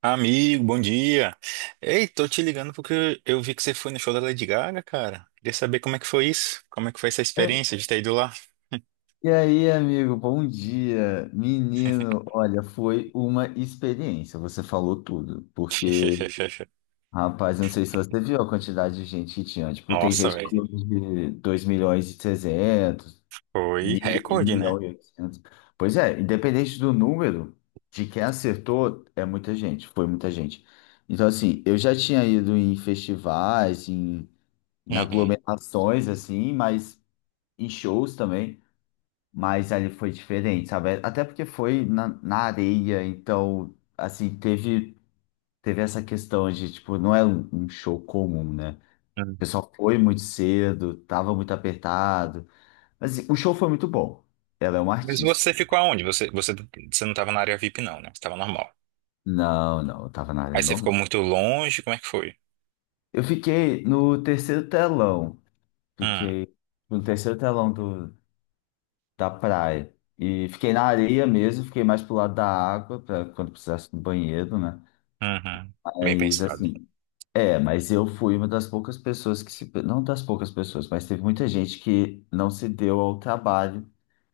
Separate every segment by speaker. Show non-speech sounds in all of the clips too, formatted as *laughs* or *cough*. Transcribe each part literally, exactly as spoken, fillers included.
Speaker 1: Amigo, bom dia. Ei, tô te ligando porque eu vi que você foi no show da Lady Gaga, cara. Queria saber como é que foi isso? Como é que foi essa experiência de ter ido lá?
Speaker 2: E aí, amigo, bom dia. Menino, olha, foi uma experiência. Você falou tudo, porque,
Speaker 1: *laughs*
Speaker 2: rapaz, eu não sei se você viu a quantidade de gente que tinha. Tipo, tem
Speaker 1: Nossa,
Speaker 2: gente
Speaker 1: velho.
Speaker 2: falando de dois milhões e trezentos
Speaker 1: Foi
Speaker 2: mil, um
Speaker 1: recorde, né?
Speaker 2: milhão e oitocentos. Pois é, independente do número de quem acertou, é muita gente, foi muita gente. Então, assim, eu já tinha ido em festivais, em, em
Speaker 1: Uhum.
Speaker 2: aglomerações, assim, mas em shows também. Mas ali foi diferente, sabe? Até porque foi na, na areia, então, assim, teve, teve essa questão de, tipo, não é um, um show comum, né? O
Speaker 1: Hum.
Speaker 2: pessoal foi muito cedo, tava muito apertado. Mas assim, o show foi muito bom. Ela é uma
Speaker 1: Mas
Speaker 2: artista.
Speaker 1: você ficou aonde? Você, você, você não tava na área VIP, não, né? Você tava normal.
Speaker 2: Não, não, eu tava na área
Speaker 1: Aí você ficou
Speaker 2: normal.
Speaker 1: muito longe, como é que foi?
Speaker 2: Eu fiquei no terceiro telão.
Speaker 1: Hum,
Speaker 2: Fiquei no terceiro telão do, da praia. E fiquei na areia mesmo, fiquei mais pro lado da água, pra quando precisasse do banheiro, né?
Speaker 1: uhum. Bem
Speaker 2: Mas
Speaker 1: pensado.
Speaker 2: assim. É, mas eu fui uma das poucas pessoas que se. Não das poucas pessoas, mas teve muita gente que não se deu ao trabalho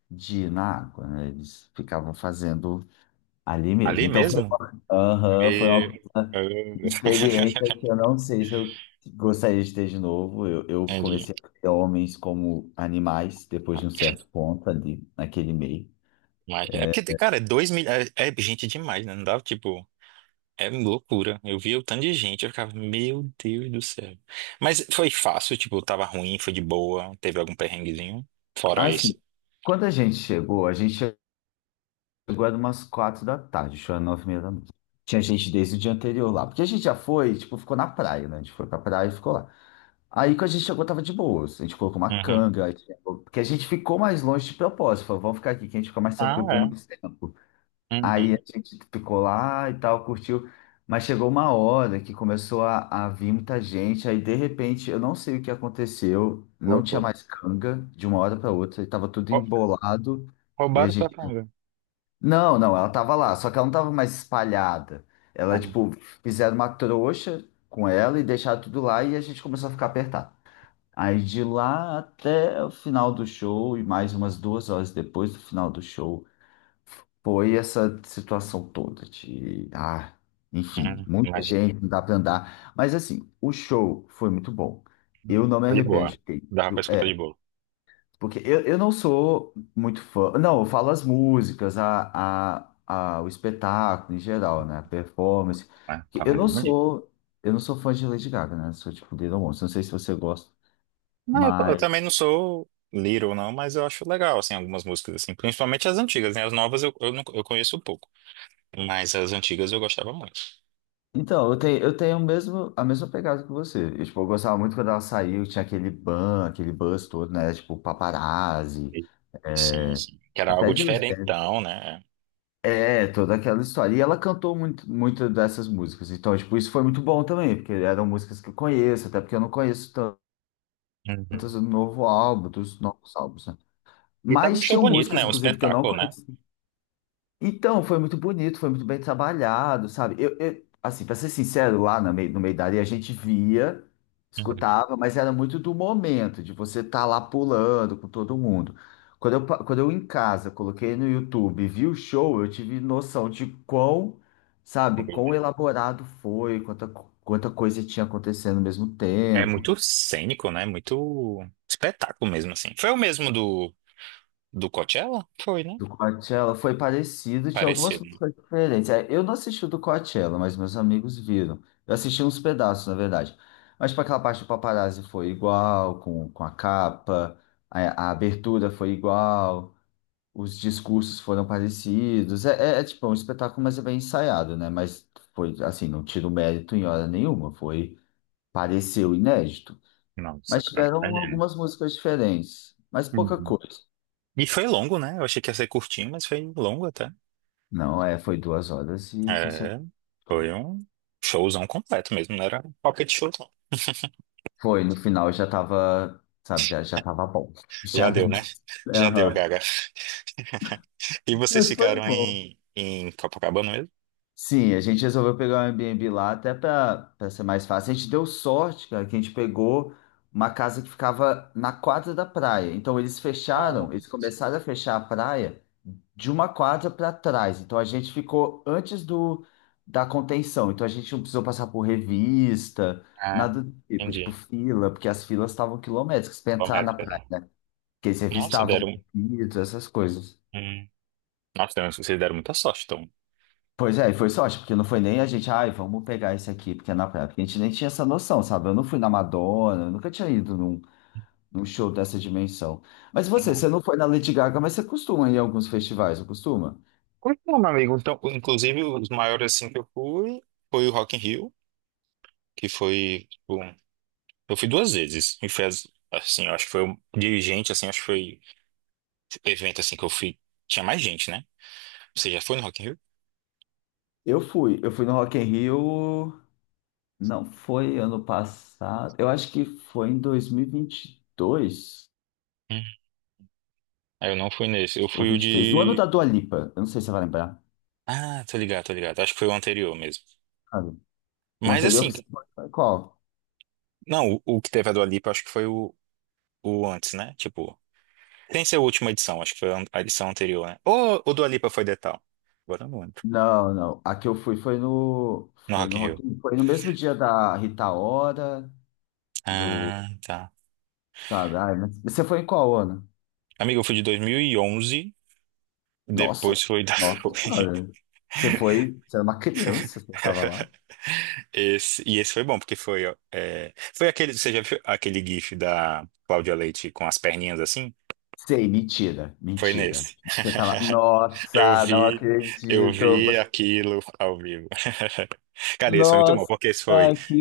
Speaker 2: de ir na água, né? Eles ficavam fazendo ali mesmo.
Speaker 1: Ali
Speaker 2: Então foi
Speaker 1: mesmo?
Speaker 2: uma, Aham, foi uma
Speaker 1: Me...
Speaker 2: uma experiência que eu
Speaker 1: *laughs*
Speaker 2: não sei se eu gostaria de ter de novo. Eu, eu
Speaker 1: Entendi.
Speaker 2: comecei a ver homens como animais depois de um certo ponto ali, naquele meio.
Speaker 1: Mas é porque, cara, é dois mil... é, é gente demais, né? Não dava, tipo. É loucura. Eu via o tanto de gente, eu ficava, meu Deus do céu. Mas foi fácil, tipo, tava ruim, foi de boa, teve algum perrenguezinho? Fora
Speaker 2: Assim,
Speaker 1: isso.
Speaker 2: quando a gente chegou, a gente. chegou era umas quatro da tarde, chegou era nove e meia da noite. Tinha gente desde o dia anterior lá. Porque a gente já foi, tipo, ficou na praia, né? A gente foi pra praia e ficou lá. Aí quando a gente chegou, tava de boas. A gente colocou uma
Speaker 1: Uhum.
Speaker 2: canga. aí tinha- Porque a gente ficou mais longe de propósito. Falou, vamos ficar aqui, que a gente fica mais
Speaker 1: Ah,
Speaker 2: tranquilo por
Speaker 1: é.
Speaker 2: mais tempo. Aí
Speaker 1: Uhum.
Speaker 2: a gente ficou lá e tal, curtiu. Mas chegou uma hora que começou a, a vir muita gente. Aí, de repente, eu não sei o que aconteceu. Não tinha
Speaker 1: Loucura.
Speaker 2: mais canga de uma hora para outra. E tava tudo
Speaker 1: Rou-
Speaker 2: embolado. E a
Speaker 1: Roubaram tua
Speaker 2: gente
Speaker 1: carga.
Speaker 2: não, não, ela tava lá, só que ela não tava mais espalhada. Ela,
Speaker 1: Ah,
Speaker 2: tipo, fizeram uma trouxa com ela e deixaram tudo lá e a gente começou a ficar apertado. Aí de lá até o final do show e mais umas duas horas depois do final do show, foi essa situação toda de, ah, enfim,
Speaker 1: hum,
Speaker 2: muita
Speaker 1: imagina.
Speaker 2: gente, não dá pra andar. Mas assim, o show foi muito bom.
Speaker 1: Não,
Speaker 2: Eu não me
Speaker 1: tá de
Speaker 2: arrependo
Speaker 1: boa.
Speaker 2: de ter
Speaker 1: Dava pra
Speaker 2: ido.
Speaker 1: escutar de
Speaker 2: É,
Speaker 1: boa.
Speaker 2: porque eu, eu não sou muito fã. Não, eu falo as músicas, a, a, a, o espetáculo em geral, né? A performance.
Speaker 1: Ah,
Speaker 2: Que
Speaker 1: tava
Speaker 2: Eu não
Speaker 1: mesmo ali.
Speaker 2: sou, eu não sou fã de Lady Gaga, né? Sou tipo Little Monsters. Não sei se você gosta.
Speaker 1: Não, eu, eu
Speaker 2: Mas.
Speaker 1: também não sou Little, não, mas eu acho legal, assim, algumas músicas, assim. Principalmente as antigas, né? As novas eu, eu, não, eu conheço pouco. Mas as antigas eu gostava muito.
Speaker 2: Então, eu tenho, eu tenho o mesmo, a mesma pegada que você. Eu, tipo, eu gostava muito quando ela saiu, tinha aquele ban, aquele buzz todo, né? Tipo, paparazzi.
Speaker 1: Sim,
Speaker 2: É,
Speaker 1: sim. Que era algo
Speaker 2: Até Just
Speaker 1: diferentão, né?
Speaker 2: é, toda aquela história. E ela cantou muito, muito dessas músicas. Então, tipo, isso foi muito bom também, porque eram músicas que eu conheço, até porque eu não conheço tantas
Speaker 1: Uhum.
Speaker 2: do novo álbum, dos novos álbuns, né?
Speaker 1: E tava um
Speaker 2: Mas
Speaker 1: show
Speaker 2: tinham
Speaker 1: bonito,
Speaker 2: músicas,
Speaker 1: né? Um
Speaker 2: inclusive, que eu não
Speaker 1: espetáculo, né?
Speaker 2: conheço então, foi muito bonito, foi muito bem trabalhado, sabe? Eu, eu- assim, para ser sincero, lá no meio, no meio da areia a gente via,
Speaker 1: Uhum.
Speaker 2: escutava, mas era muito do momento, de você estar lá pulando com todo mundo. Quando eu, pa- quando eu em casa coloquei no YouTube e vi o show, eu tive noção de quão, sabe,
Speaker 1: Foi, né?
Speaker 2: quão elaborado foi, quanta, co- quanta coisa tinha acontecendo ao mesmo
Speaker 1: É
Speaker 2: tempo.
Speaker 1: muito cênico, né? Muito espetáculo mesmo, assim. Foi o mesmo do, do, Coachella? Foi, né?
Speaker 2: Do Coachella foi parecido, tinha algumas
Speaker 1: Parecido, né?
Speaker 2: músicas diferentes. É, eu não assisti o do Coachella, mas meus amigos viram. Eu assisti uns pedaços, na verdade. Mas para aquela parte do Paparazzi foi igual, com, com a capa, a, a abertura foi igual, os discursos foram parecidos. É, é, é, tipo é um espetáculo, mas é bem ensaiado, né? Mas foi assim, não tiro mérito em hora nenhuma, foi, pareceu inédito.
Speaker 1: Nossa,
Speaker 2: Mas
Speaker 1: cara, tá.
Speaker 2: tiveram algumas músicas diferentes, mas pouca
Speaker 1: Uhum.
Speaker 2: coisa.
Speaker 1: E foi longo, né? Eu achei que ia ser curtinho, mas foi longo até.
Speaker 2: Não, é, foi duas horas e cacete.
Speaker 1: É, foi um showzão completo mesmo, não era pocket show, não.
Speaker 2: Foi, no final já tava, sabe, já, já tava bom. *laughs* Já
Speaker 1: Já deu,
Speaker 2: não...
Speaker 1: né? Já deu,
Speaker 2: Aham.
Speaker 1: Gaga. E vocês
Speaker 2: Mas foi
Speaker 1: ficaram
Speaker 2: bom.
Speaker 1: em, em Copacabana
Speaker 2: Sim, a gente resolveu pegar um Airbnb lá até para ser mais fácil. A gente deu sorte, cara, que a gente pegou uma casa que ficava na quadra da praia. Então eles
Speaker 1: mesmo?
Speaker 2: fecharam, eles começaram a fechar a praia de uma quadra para trás. Então a gente ficou antes do da contenção. Então a gente não precisou passar por revista,
Speaker 1: Ah,
Speaker 2: nada do tipo, tipo
Speaker 1: entendi.
Speaker 2: fila, porque as filas estavam quilométricas para entrar
Speaker 1: Correto,
Speaker 2: na praia.
Speaker 1: Pedro.
Speaker 2: Que eles
Speaker 1: Nossa,
Speaker 2: revistavam
Speaker 1: deram.
Speaker 2: pedidos, essas coisas.
Speaker 1: Hum. Nossa, deram, vocês deram muita sorte, então.
Speaker 2: Pois é, e foi sorte, porque não foi nem a gente, ai, vamos pegar esse aqui, porque é na praia, porque a gente nem tinha essa noção, sabe? Eu não fui na Madonna, eu nunca tinha ido num, num show dessa dimensão. Mas você,
Speaker 1: Não.
Speaker 2: você não foi na Lady Gaga, mas você costuma ir em alguns festivais, não costuma?
Speaker 1: Pois não, meu amigo. Então, inclusive, os maiores assim que eu fui foi o Rock in Rio, que foi, tipo, eu fui duas vezes. E foi as- assim, eu acho que foi o dirigente, assim, acho que foi evento assim que eu fui. Tinha mais gente, né? Você já foi no Rock in Rio?
Speaker 2: Eu fui, eu fui no Rock in Rio, não foi ano passado, eu acho que foi em dois mil e vinte e dois
Speaker 1: Hum. Ah, eu não fui nesse. Eu
Speaker 2: ou
Speaker 1: fui o
Speaker 2: vinte e três, no ano
Speaker 1: de.
Speaker 2: da Dua Lipa, eu não sei se você vai lembrar.
Speaker 1: Ah, tô ligado, tô ligado. Acho que foi o anterior mesmo.
Speaker 2: Sabe? O
Speaker 1: Mas
Speaker 2: anterior
Speaker 1: assim,
Speaker 2: que você foi, foi qual?
Speaker 1: não, o, o que teve a Dua Lipa, acho que foi o, o antes, né? Tipo. Tem ser a última edição, acho que foi a edição anterior, né? Ou o Dua Lipa foi Detal? Agora eu não lembro.
Speaker 2: Não, não. A que eu fui foi no,
Speaker 1: No
Speaker 2: foi
Speaker 1: Rock
Speaker 2: no,
Speaker 1: in Rio.
Speaker 2: Rock in- foi no mesmo dia da Rita Ora, do,
Speaker 1: Ah, tá.
Speaker 2: sabe? Ai, mas você foi em qual ano?
Speaker 1: Amigo, eu fui de dois mil e onze, depois
Speaker 2: Nossa,
Speaker 1: foi da... *laughs*
Speaker 2: nossa
Speaker 1: foi-
Speaker 2: senhora. Você foi, você era uma criança, você estava lá.
Speaker 1: Esse, e esse foi bom, porque foi... ó, é, foi aquele, você já viu aquele gif da Cláudia Leite com as perninhas assim?
Speaker 2: Sei, mentira,
Speaker 1: Foi
Speaker 2: mentira.
Speaker 1: nesse.
Speaker 2: Você tava,
Speaker 1: *laughs* Eu
Speaker 2: nossa, não
Speaker 1: vi, eu
Speaker 2: acredito.
Speaker 1: vi
Speaker 2: Você-
Speaker 1: aquilo ao vivo. *laughs* Cara, esse foi muito bom,
Speaker 2: Nossa,
Speaker 1: porque esse foi,
Speaker 2: que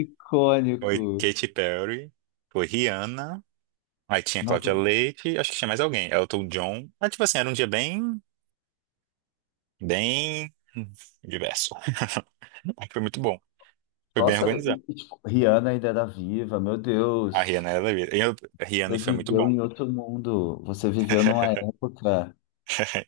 Speaker 1: foi
Speaker 2: icônico.
Speaker 1: Katy Perry, foi Rihanna. Aí tinha Cláudia
Speaker 2: Nossa,
Speaker 1: Leite, acho que tinha mais alguém. Elton John. Ah, tipo assim, era um dia bem, bem diverso. *laughs* Aí foi muito bom. Foi bem
Speaker 2: nossa,
Speaker 1: organizado.
Speaker 2: e- e, tipo, Rihanna ainda era viva, meu
Speaker 1: A
Speaker 2: Deus.
Speaker 1: Rihanna, ela, eu, a
Speaker 2: Você
Speaker 1: Rihanna foi muito
Speaker 2: viveu
Speaker 1: bom.
Speaker 2: em outro mundo. Você viveu numa época.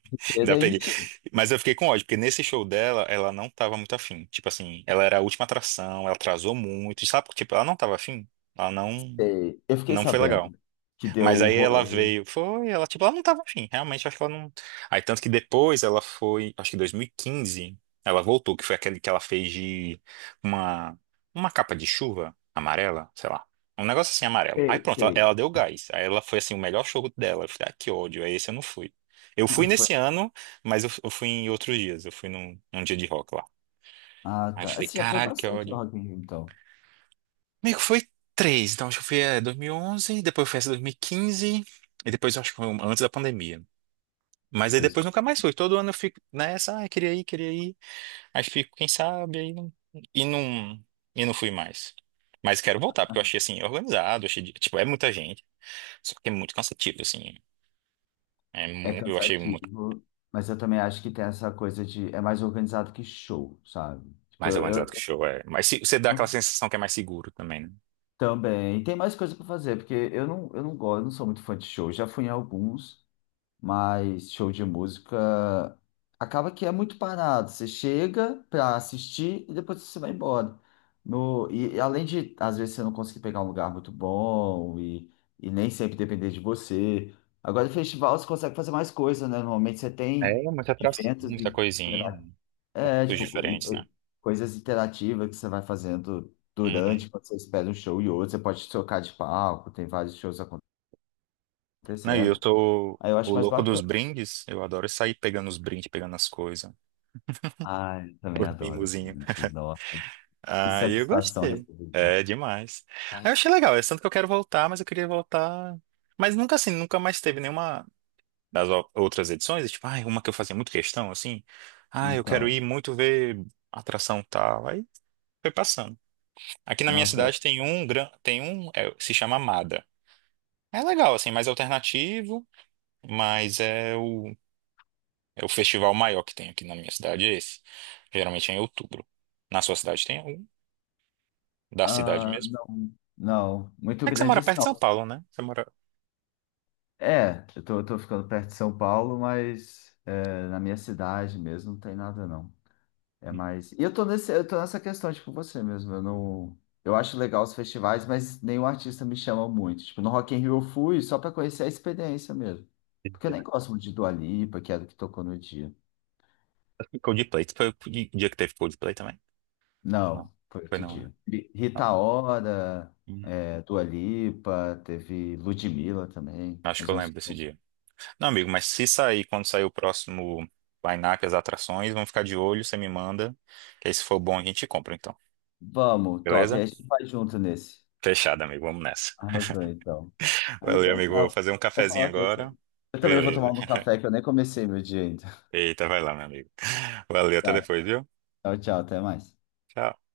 Speaker 1: *laughs* Ainda peguei.
Speaker 2: Diferente.
Speaker 1: Mas eu fiquei com ódio, porque nesse show dela, ela não tava muito afim. Tipo assim, ela era a última atração, ela atrasou muito. Sabe, tipo, ela não tava afim. Ela não,
Speaker 2: Sei. Eu fiquei
Speaker 1: não foi legal.
Speaker 2: sabendo que deu
Speaker 1: Mas
Speaker 2: o
Speaker 1: aí ela
Speaker 2: rolê.
Speaker 1: veio, foi, ela, tipo, ela não tava afim, realmente, acho que ela não. Aí, tanto que depois ela foi, acho que em dois mil e quinze, ela voltou, que foi aquele que ela fez de uma, uma, capa de chuva amarela, sei lá. Um negócio assim amarelo. Aí
Speaker 2: Sei,
Speaker 1: pronto, ela,
Speaker 2: sei.
Speaker 1: ela deu gás. Aí ela foi assim, o melhor show dela. Eu falei, ah, que ódio, aí esse eu não fui. Eu fui
Speaker 2: Ah, foi...
Speaker 1: nesse ano, mas eu, eu fui em outros dias, eu fui num, num dia de rock lá.
Speaker 2: ah,
Speaker 1: Aí eu
Speaker 2: tá.
Speaker 1: falei,
Speaker 2: Esse já foi
Speaker 1: caralho, que
Speaker 2: bastante no
Speaker 1: ódio.
Speaker 2: Rock in Rio, então.
Speaker 1: Meio que foi três. Então, acho que eu fui é, dois mil e onze, depois eu fui essa dois mil e quinze, e quinze, e depois eu acho que foi um- antes da pandemia. Mas aí
Speaker 2: Então,
Speaker 1: depois nunca mais fui. Todo ano eu fico nessa, ah, queria ir, queria ir. Aí fico, quem sabe, aí não, e não, e não fui mais. Mas quero voltar, porque eu achei assim, organizado, achei, de- tipo, é muita gente, só que é muito cansativo, assim. É
Speaker 2: é
Speaker 1: mu- eu achei muito
Speaker 2: cansativo, mas eu também acho que tem essa coisa de... É mais organizado que show, sabe? Tipo,
Speaker 1: mais organizado que
Speaker 2: eu,
Speaker 1: show, é. Mas se- você dá aquela
Speaker 2: eu-
Speaker 1: sensação que é mais seguro também, né?
Speaker 2: também. Tem mais coisa pra fazer, porque eu não, eu não gosto, eu não sou muito fã de show. Já fui em alguns, mas show de música acaba que é muito parado. Você chega para assistir e depois você vai embora. No, e e além de, às vezes, você não conseguir pegar um lugar muito bom e, e, nem sempre depender de você. Agora, em festival, você consegue fazer mais coisa, né? Normalmente você
Speaker 1: É,
Speaker 2: tem
Speaker 1: muita atração,
Speaker 2: eventos
Speaker 1: muita
Speaker 2: e
Speaker 1: coisinha,
Speaker 2: intera- é,
Speaker 1: poucos
Speaker 2: tipo, co- e-
Speaker 1: diferentes, né?
Speaker 2: e coisas interativas que você vai fazendo
Speaker 1: Uhum.
Speaker 2: durante, quando você espera um show e outro. Você pode trocar de palco, tem vários shows
Speaker 1: Não, e eu
Speaker 2: acontecendo.
Speaker 1: sou
Speaker 2: Aí eu acho
Speaker 1: o
Speaker 2: mais
Speaker 1: louco dos
Speaker 2: bacana.
Speaker 1: brindes. Eu adoro sair pegando os brindes, pegando as coisas. *laughs*
Speaker 2: Ai, eu
Speaker 1: O
Speaker 2: também adoro,
Speaker 1: mimosinho.
Speaker 2: gente. Nossa, que
Speaker 1: Ah, eu
Speaker 2: satisfação
Speaker 1: gostei.
Speaker 2: receber. Isso.
Speaker 1: É demais. Aí eu achei legal. É tanto que eu quero voltar, mas eu queria voltar. Mas nunca assim, nunca mais teve nenhuma das o- outras edições. E tipo, ah, uma que eu fazia muito questão, assim. Ah, eu quero
Speaker 2: Então,
Speaker 1: ir muito ver atração tal. Aí foi passando. Aqui na minha
Speaker 2: nossa,
Speaker 1: cidade tem um, gran- tem um, é, se chama Amada. É legal, assim, mais alternativo, mas é o É o festival maior que tem aqui na minha cidade, é esse. Geralmente é em outubro. Na sua cidade tem algum? Da cidade
Speaker 2: ah,
Speaker 1: mesmo?
Speaker 2: não, não, muito
Speaker 1: É que você
Speaker 2: grande
Speaker 1: mora
Speaker 2: isso
Speaker 1: perto de São
Speaker 2: não.
Speaker 1: Paulo, né? Você mora.
Speaker 2: É, eu tô, eu tô ficando perto de São Paulo, mas é, na minha cidade mesmo não tem nada não. É
Speaker 1: Hum,
Speaker 2: mais. E eu tô nesse, eu tô nessa questão, tipo, você mesmo. Eu não, eu acho legal os festivais, mas nenhum artista me chama muito. Tipo, no Rock in Rio eu fui só pra conhecer a experiência mesmo. Porque eu
Speaker 1: entendi,
Speaker 2: nem
Speaker 1: né?
Speaker 2: gosto muito de Dua Lipa, que era o que tocou no dia.
Speaker 1: Acho que Coldplay. Foi o di- dia que teve Coldplay também? Não.
Speaker 2: Não, foi
Speaker 1: Foi
Speaker 2: outro
Speaker 1: não, né?
Speaker 2: dia. Ri-
Speaker 1: Ah,
Speaker 2: Rita Ora,
Speaker 1: hum,
Speaker 2: é, Dua Lipa, teve Ludmilla também,
Speaker 1: acho
Speaker 2: mas
Speaker 1: que
Speaker 2: eu
Speaker 1: eu
Speaker 2: não
Speaker 1: lembro
Speaker 2: sei.
Speaker 1: desse
Speaker 2: Como.
Speaker 1: dia. Não, amigo, mas se sair, quando sair o próximo line-up, as atrações, vamos ficar de olho, você me manda. Que aí se for bom a gente compra, então.
Speaker 2: Vamos, top.
Speaker 1: Beleza?
Speaker 2: Aí a gente vai junto nesse.
Speaker 1: Fechado, amigo. Vamos nessa.
Speaker 2: Arrasou, então. Ah,
Speaker 1: Valeu,
Speaker 2: então
Speaker 1: amigo. Vou
Speaker 2: tá.
Speaker 1: fazer um
Speaker 2: Vou
Speaker 1: cafezinho
Speaker 2: falar com você.
Speaker 1: agora.
Speaker 2: Eu também vou tomar
Speaker 1: Beleza.
Speaker 2: um café que eu nem comecei meu dia ainda. *laughs*
Speaker 1: Eita, vai lá, meu amigo. Valeu, até
Speaker 2: Tá,
Speaker 1: depois, viu?
Speaker 2: tchau, tchau, até mais.
Speaker 1: Tchau.